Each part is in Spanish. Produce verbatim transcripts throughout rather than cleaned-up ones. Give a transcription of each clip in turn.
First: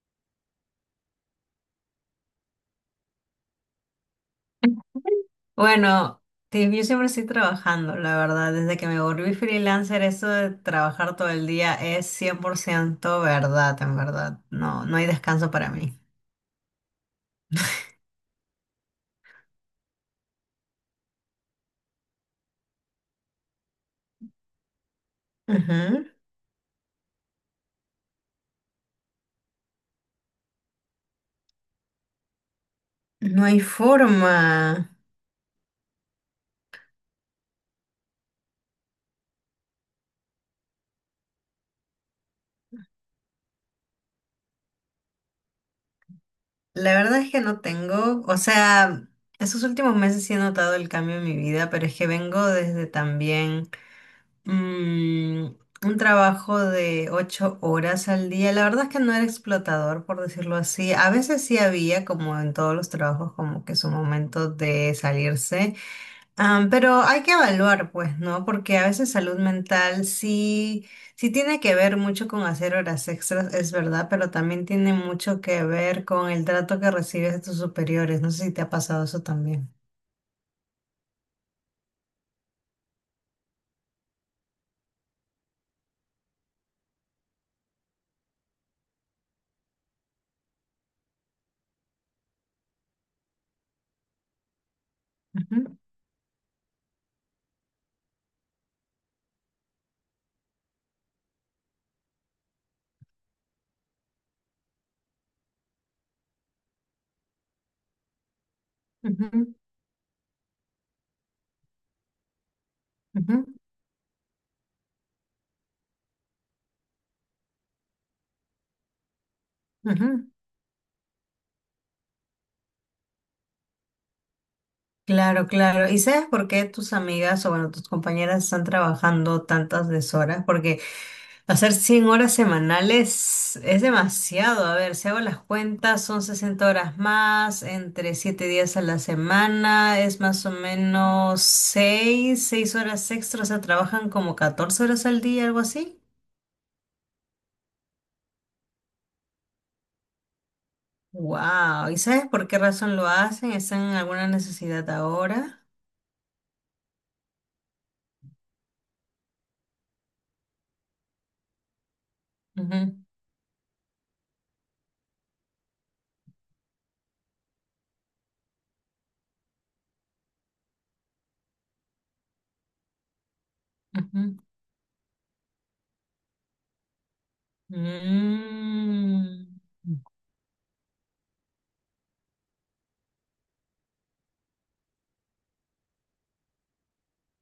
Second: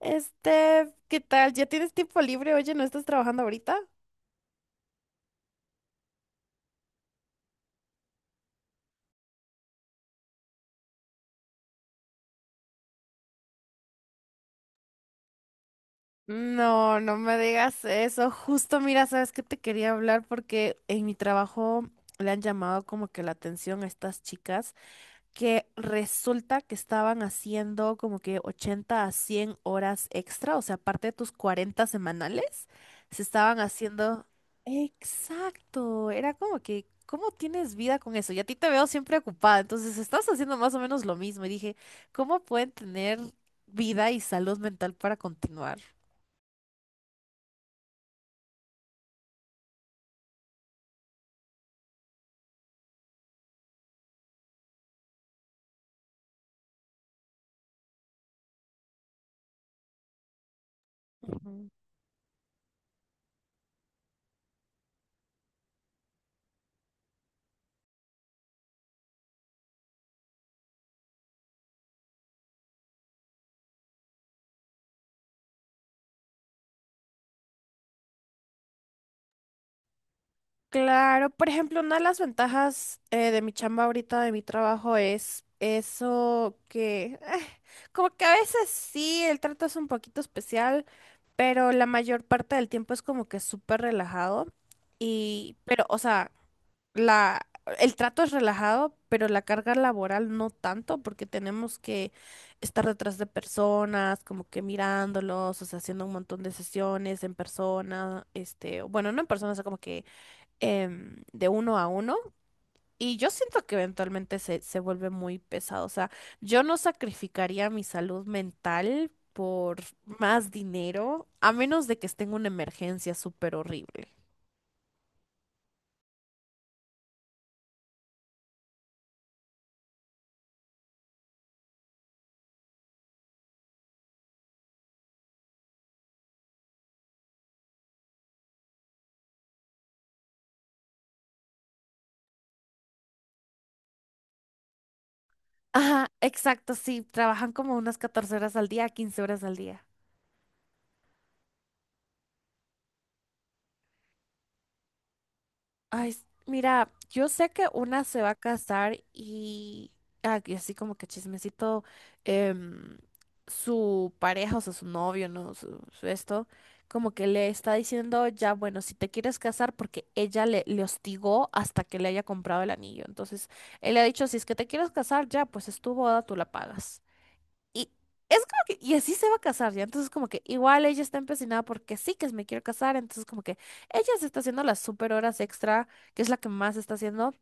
Este, ¿qué tal? ¿Ya tienes tiempo libre? Oye, ¿no estás trabajando ahorita? Bueno, te- yo siempre estoy trabajando, la verdad. Desde que me volví freelancer, eso de trabajar todo el día es cien por ciento verdad, en verdad. No, no hay descanso para mí. No, no me digas eso. Justo, mira, sabes que te quería hablar porque en mi trabajo le han llamado como que la atención a estas chicas. Que Ujú. resulta que estaban haciendo como que ochenta a cien horas extra, o sea, aparte de tus cuarenta semanales, se No estaban hay haciendo... forma. Exacto, era como que, ¿cómo tienes vida con eso? Y a ti te veo siempre ocupada, entonces estás haciendo más o menos lo mismo. Y dije, ¿cómo pueden tener vida y salud mental para continuar? La verdad es que no tengo, o sea, estos últimos meses sí he notado el cambio en mi vida, pero es que vengo desde también Mm, un trabajo de ocho horas al día. La verdad es que no era explotador, por decirlo así. A veces sí Ujú. había, como en todos los trabajos, como que su momento de salirse. Am, pero hay que evaluar, pues, ¿no? Porque a veces salud mental sí, sí tiene que ver mucho con hacer horas extras, es verdad, pero también tiene mucho que ver con el trato que recibes de tus superiores. No sé si te ha pasado eso también. Claro, por ejemplo, una de las ventajas eh, de mi chamba ahorita, de mi trabajo, es eso que, eh, como que a veces sí, el trato es un poquito especial, pero la mayor parte del tiempo es como que súper relajado. Y, Ujú, pero, o sea, la, el trato es relajado, pero la carga laboral no tanto, porque tenemos que estar detrás de personas, como que mirándolos, o sea, haciendo un montón de sesiones en persona, este, bueno, no en persona, o ujú, sea, como que em, de uno a uno. Y yo ujú, siento que eventualmente se, se vuelve muy pesado. O sea, yo no sacrificaría mi salud mental por ujú. más dinero, a menos de que esté en una emergencia súper horrible. Claro, claro. ¿Y sabes por qué tus amigas o, bueno, tus compañeras están trabajando tantas deshoras? Porque hacer cien horas semanales es demasiado. A ver, si hago las cuentas, son sesenta horas más, entre siete días a la semana, es más o menos seis seis horas extras, o sea, trabajan como catorce horas al día, algo así. Ajá, exacto, sí, trabajan como unas catorce horas al día, quince horas al día. Wow. ¿Y sabes por qué razón lo hacen? ¿Están en alguna necesidad ahora? Ay, s- mira, yo sé que una se va a casar y, ah, y así como que chismecito, em, Ujú, su pareja, o sea, su novio, ¿no? Su, su esto, como que le está diciendo, ya, bueno, si te quieres casar, porque ella le, le hostigó hasta que le haya comprado el anillo. Entonces, él le ha dicho, si ujú. es que te quieres casar, ya, pues es tu boda, tú la pagas. Y es como que, y así se va a Mm. casar ya. Entonces, como que igual ella está empecinada porque sí que me quiero casar. Entonces, como que ella se está haciendo las super horas extra, que es la que más está haciendo,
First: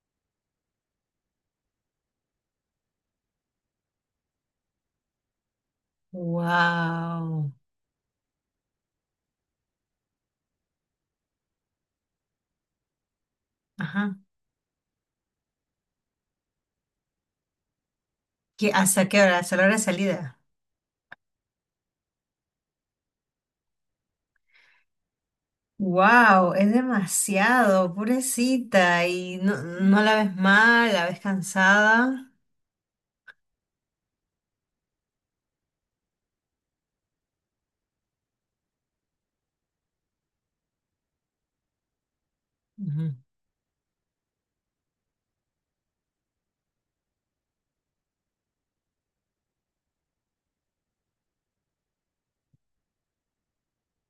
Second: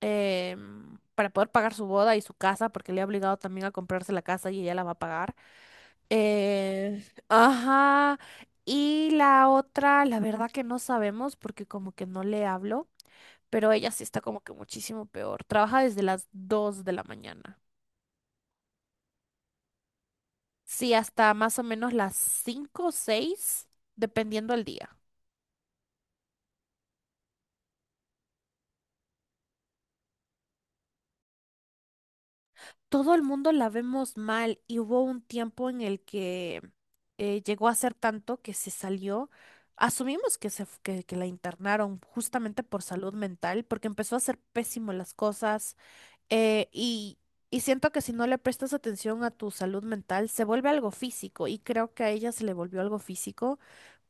em, para poder pagar su boda y su casa, porque le ha obligado también a comprarse la casa y ella la va a pagar. Eh, Wow. ajá. Y la otra, la verdad que no sabemos porque como que no le hablo, pero ella sí Ajá. está como que muchísimo peor. Trabaja desde las dos de la mañana. ¿Qué, hasta qué hora? ¿Hasta la hora de salida? Sí, hasta más o menos las cinco o seis, dependiendo del día. Wow, es demasiado, pobrecita. Y no, no la ves mal, la ves cansada. Todo el mundo la vemos mal y hubo un tiempo en el que eh, llegó a ser tanto que se salió. Asumimos que, se, f- que, que la internaron justamente por salud Ujú. mental, porque empezó a hacer pésimo las cosas eh, y, y siento que si no le prestas atención a tu salud mental, se vuelve algo físico y creo que a ella se le volvió algo físico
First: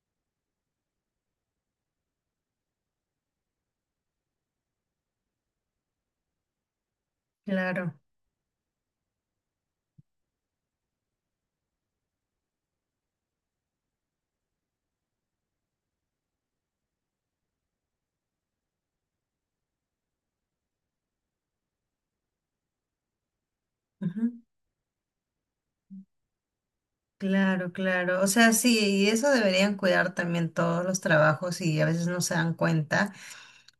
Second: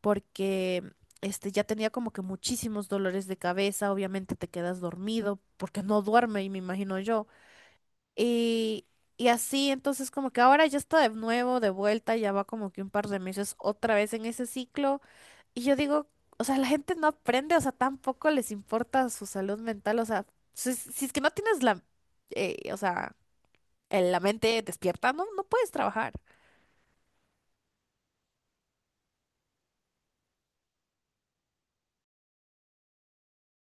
porque este ya tenía como que muchísimos dolores de cabeza, obviamente te quedas dormido porque no duerme y me imagino yo. Claro, Y, y así, entonces como que ahora ya está de nuevo, de vuelta, ya va como que un par de meses otra vez en ese ciclo y yo digo, o sea, la gente no aprende, o sea, tampoco les importa su salud mental, o sea, si, si es que no tienes la, eh, o sea, en la ujú. mente despierta, no, no puedes trabajar. Claro, claro. O sea, sí, y eso deberían cuidar también todos los trabajos y a veces no se dan cuenta.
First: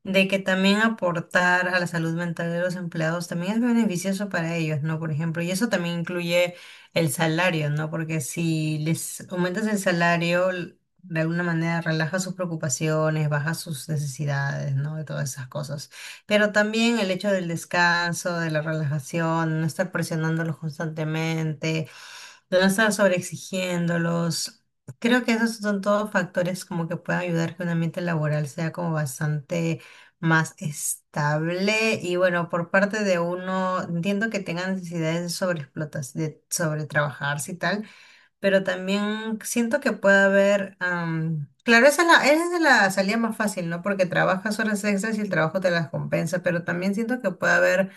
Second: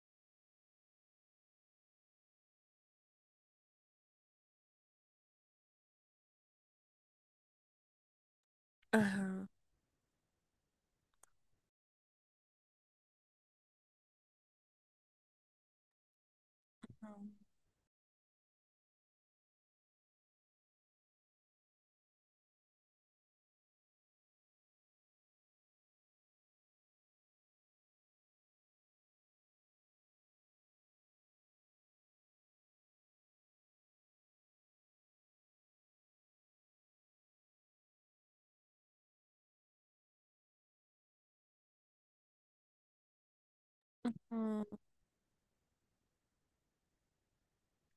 de que también aportar a la salud mental de los empleados también es beneficioso para ellos, ¿no? Por ejemplo, y eso también incluye el salario, ¿no? Porque si les Ajá. aumentas el salario, l- de alguna manera relaja sus preocupaciones, baja sus necesidades, ¿no? De todas esas cosas. Pero también el hecho del descanso, de la relajación, no estar presionándolos constantemente, de no estar sobreexigiéndolos. Creo que esos son todos factores como que pueden ayudar que un ambiente laboral sea como bastante más estable y, bueno, por parte de uno, entiendo que tenga necesidades de sobreexplotación, de sobretrabajarse y tal, pero también siento que puede haber, am, claro, esa es la, esa es la salida más fácil, ¿no? Porque trabajas Mm, horas extras y el trabajo te las compensa, pero también siento que puede haber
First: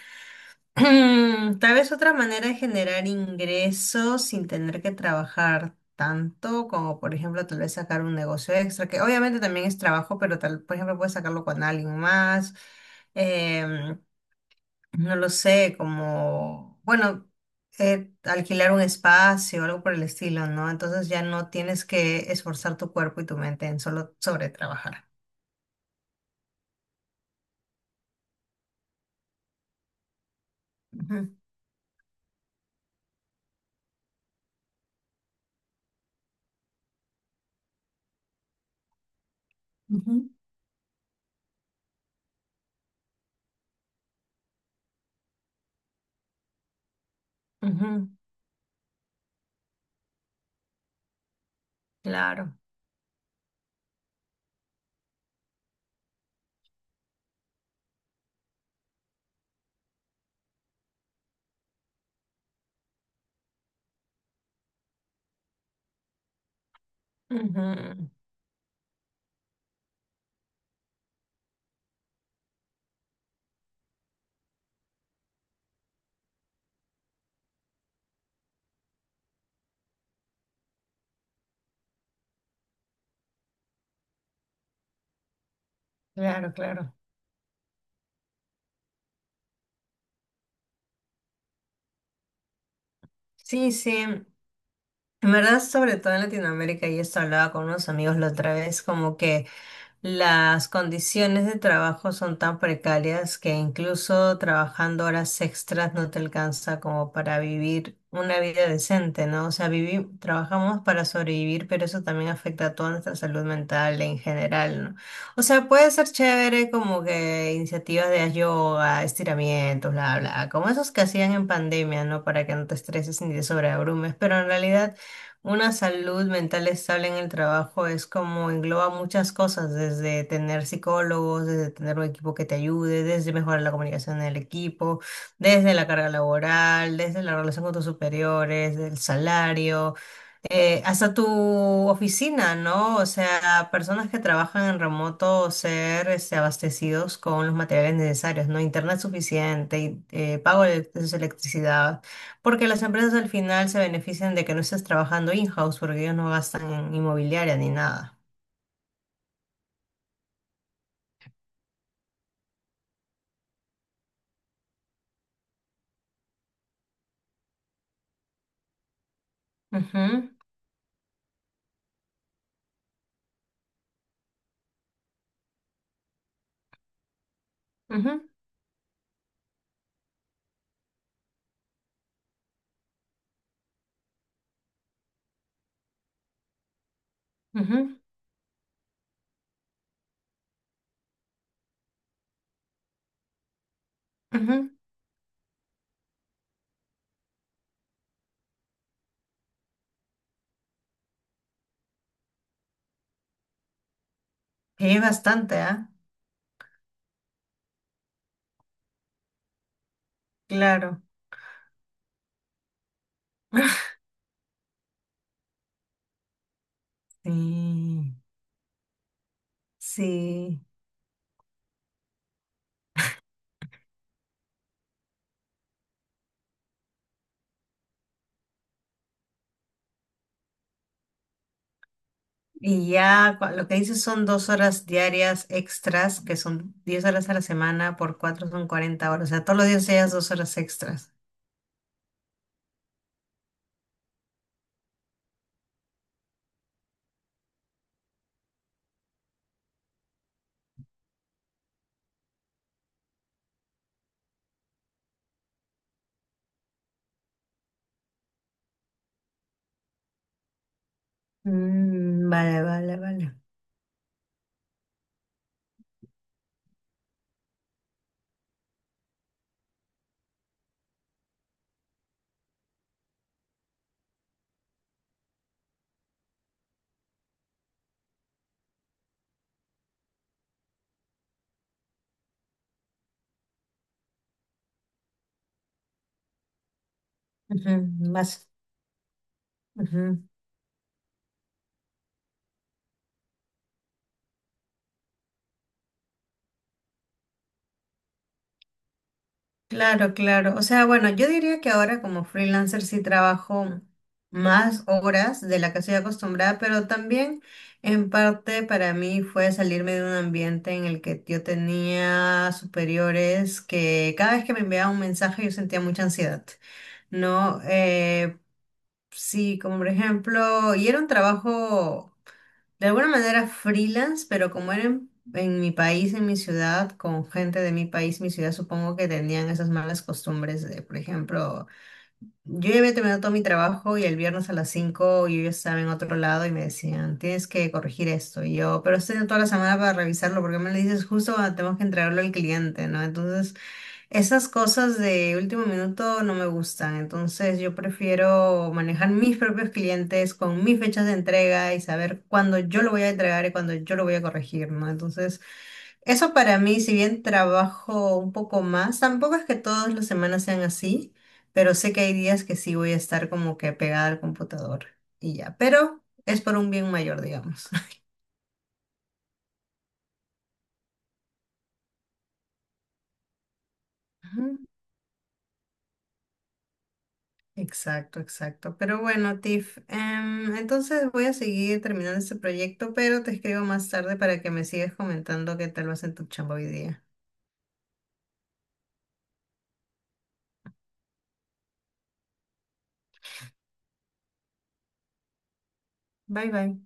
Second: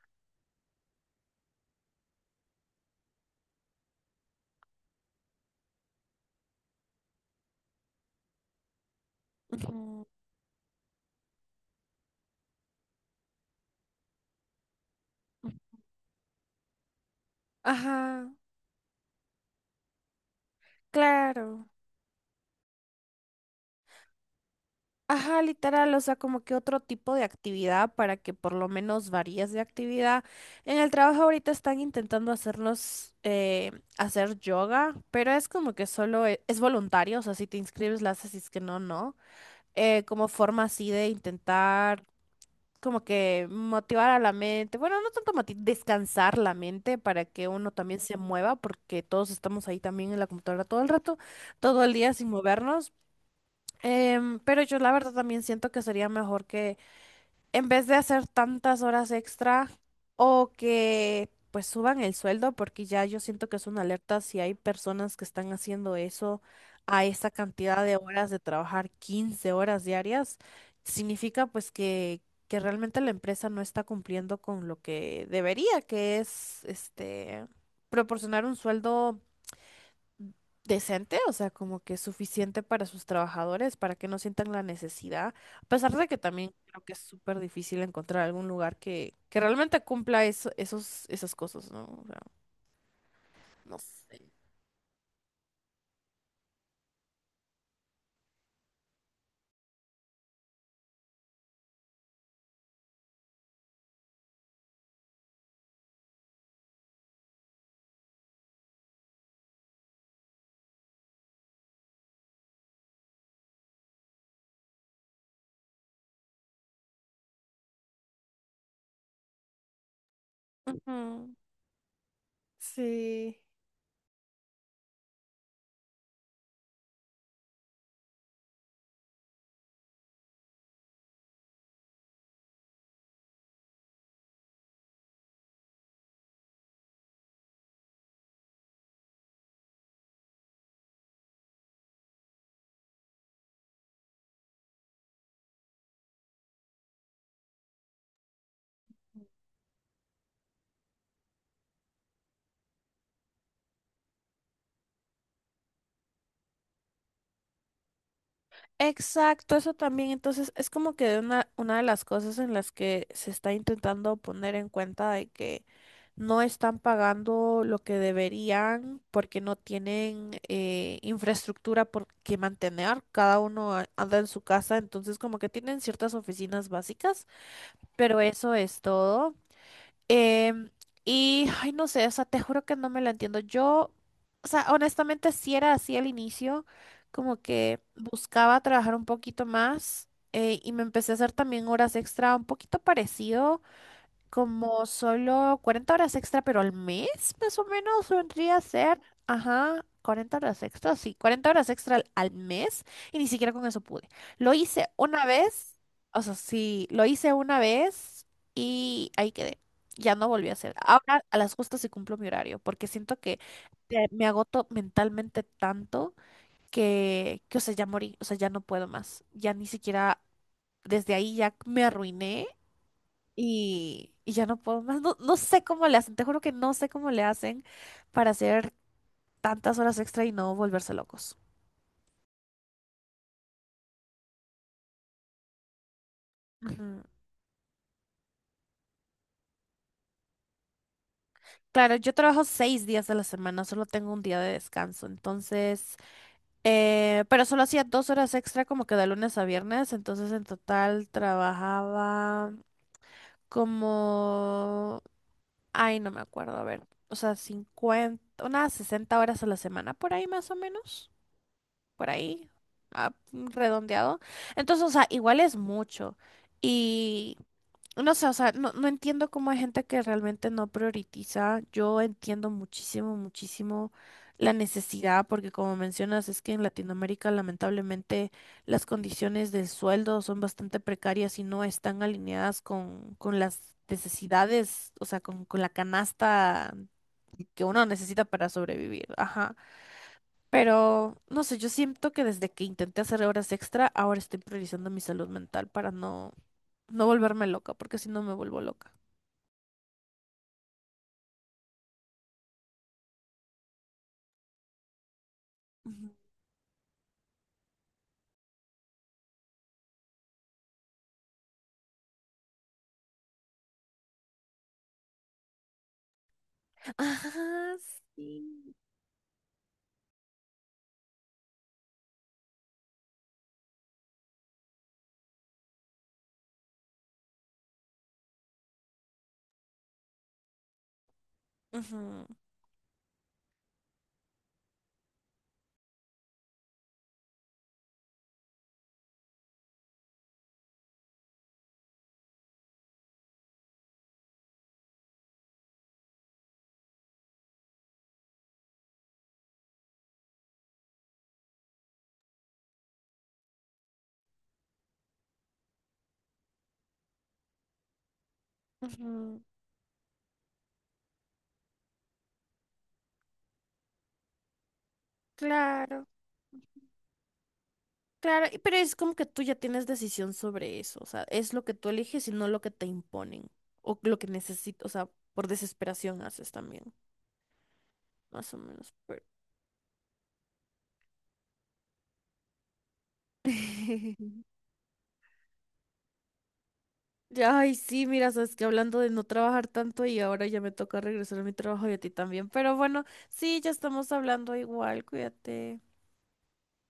tal vez otra manera de generar ingresos sin tener que trabajar tanto, como por ejemplo tal vez sacar un negocio extra, que obviamente también es ujú. trabajo, pero tal, por ejemplo puedes sacarlo con alguien más, em, no lo sé, como, bueno, eh, Ajá, alquilar un espacio, algo por el estilo, ¿no? Entonces ya no claro. tienes que esforzar tu cuerpo y tu mente en solo sobre trabajar. Ajá, literal, o sea, como que otro tipo de actividad para que por lo menos varíes de actividad. En el Ujú. trabajo ahorita están intentando hacernos eh, hacer yoga, pero es como que solo e- es, voluntario, o sea, si te inscribes la haces, si es que no, no. Eh, como Ujú. forma así de intentar como que motivar a la mente, bueno, no tanto moti- descansar la mente para que uno también Ujú, se mueva, porque todos estamos ahí también en la computadora todo el rato, todo el día sin claro, movernos. Em, pero yo la verdad también siento que sería mejor que en vez de hacer tantas horas extra o que pues suban el sueldo, porque ya yo siento que es una alerta si hay personas que están haciendo eso a esa cantidad de ujú, horas de trabajar quince horas diarias, significa pues que, que realmente la empresa no está cumpliendo con lo que debería, que es este proporcionar un sueldo decente, o sea, como que suficiente para sus trabajadores, para que no sientan la necesidad, a pesar de que también claro, creo que claro. es súper difícil encontrar algún lugar que, que realmente cumpla eso, esos, esas cosas, ¿no? O sea, Sí, no sí. sé. En verdad, sobre todo en Latinoamérica, y esto hablaba con unos amigos la otra vez, como que las condiciones de trabajo son tan precarias que incluso trabajando horas extras no te alcanza como para vivir una vida decente, ¿no? O sea, vivi- trabajamos para sobrevivir, pero eso también afecta a toda nuestra salud mental en general, ¿no? O sea, puede ser chévere como que iniciativas de yoga, estiramientos, bla, bla, como esos que Ujú. hacían en pandemia, ¿no? Para que no te estreses Sí. ni te sobreabrumes, pero en realidad… Una salud mental estable en el trabajo es como engloba muchas cosas, desde tener psicólogos, desde tener un equipo que te ayude, desde mejorar la comunicación en el equipo, desde la carga laboral, desde la relación con tus superiores, el salario, eh, hasta tu oficina, ¿no? O sea, personas que trabajan en remoto ser este, abastecidos con los materiales necesarios, ¿no? Internet suficiente, eh, pago de de su electricidad. Porque las empresas al final se benefician de que no estés trabajando in-house porque ellos no gastan en inmobiliaria ni nada. Exacto, eso también. Entonces, es como que una, una de las cosas en las que se está intentando poner en cuenta de que no están pagando lo que deberían porque no Ujú, tienen eh, infraestructura por que mantener. Cada uno a- anda en su casa, entonces como que tienen ciertas oficinas básicas, pero ujú, eso es todo. Em, y, ay, no sé, o sea, te juro que no me la entiendo. Yo, o sea, honestamente sí era así al inicio, como que ujú, buscaba trabajar un poquito más eh, y me empecé a hacer también horas extra, un poquito parecido ujú. como solo cuarenta horas extra, pero al mes, más o menos, vendría a ser. Ajá, cuarenta horas extra, sí, cuarenta horas extra al, al mes. Y ni siquiera con eso pude. Lo hice Y es una bastante, vez, ¿ah? o sea, sí, lo hice una vez y ahí quedé. Ya no volví a hacer. Claro. Ahora a las justas sí cumplo mi horario, porque siento que te- me agoto mentalmente tanto Sí, que, que, o sea, ya morí, o sea, ya no puedo más. Ya ni siquiera sí. desde ahí ya me arruiné y, y ya no puedo más. No, no sé cómo le hacen, te juro que no sé cómo le hacen para hacer tantas horas extra y no volverse locos. Y ya cua- lo que dices son dos horas diarias extras, que son Ujú. diez horas a la semana, por cuatro son cuarenta horas. O sea, todos los días ellas dos horas extras. Claro, yo trabajo seis días de la semana, solo tengo un día de descanso, entonces, eh, pero solo hacía dos horas extra como que de lunes a viernes, entonces en total trabajaba como, ay, no me acuerdo, a ver, o sea, cincuenta unas sesenta horas a la semana por ahí más o menos. Por Mm, ahí, vale, vale, ah, vale. mm, redondeado. Entonces, o sea, igual es mucho. Y no sé, o sea, no, no entiendo cómo hay gente que realmente no prioritiza. Yo entiendo muchísimo, muchísimo la necesidad, porque como mencionas, es que en Latinoamérica lamentablemente las condiciones del sueldo son bastante precarias y no están alineadas con, con las necesidades, o sea, con, con la canasta que uno Ujú, necesita para más, sobrevivir. Ajá. ujú. Pero, no sé, yo siento que desde que intenté hacer horas extra, ahora estoy priorizando mi salud mental para no, no volverme loca, porque si no me vuelvo loca. Claro, claro. O sea, bueno, yo diría que ahora como freelancer sí trabajo más horas de la que soy Ujú. acostumbrada, pero también en parte para mí fue salirme de un ambiente en el que yo tenía superiores que cada vez que me enviaban un mensaje yo sentía mucha ansiedad, ¿no? Ajá, Eh, sí. sí, como por ejemplo, y era un trabajo… De alguna manera freelance, pero como era en, en, mi país, en mi ciudad, con gente de mi país, mi ciudad, supongo que tenían esas malas costumbres de, por ejemplo, Ujú, yo ya había terminado todo mi trabajo y el viernes a las cinco yo ya estaba en otro lado y me decían, tienes que corregir esto. Y yo, pero estoy toda la semana para revisarlo, porque me lo dices justo cuando tenemos que entregarlo al cliente, ¿no? Entonces, esas cosas de último minuto no me gustan, entonces yo prefiero manejar mis propios clientes con mis fechas de entrega y saber cuándo yo lo voy a entregar y cuándo yo lo voy a corregir, ¿no? Entonces, eso para mí, si bien trabajo un poco más, ujú, tampoco es que todas las semanas sean así, pero sé que hay días que sí voy a estar como que pegada al computador y ya, pero claro, es por un bien mayor, digamos. claro, y- pero es como que tú ya tienes decisión sobre eso, o sea, es lo que tú eliges y no lo que te imponen, o lo que necesitas, o sea, por desesperación haces también, Exacto, más o exacto. menos, Pero pero... bueno, Tiff, em, entonces voy a seguir terminando este proyecto, pero te escribo más tarde para que me sigas comentando qué tal vas en tu chamba hoy día. Ay, sí, mira, sabes que hablando de no trabajar tanto y ahora ya me toca regresar a mi trabajo y a ti también. Pero bueno, sí, ya estamos hablando igual, cuídate. Bye bye.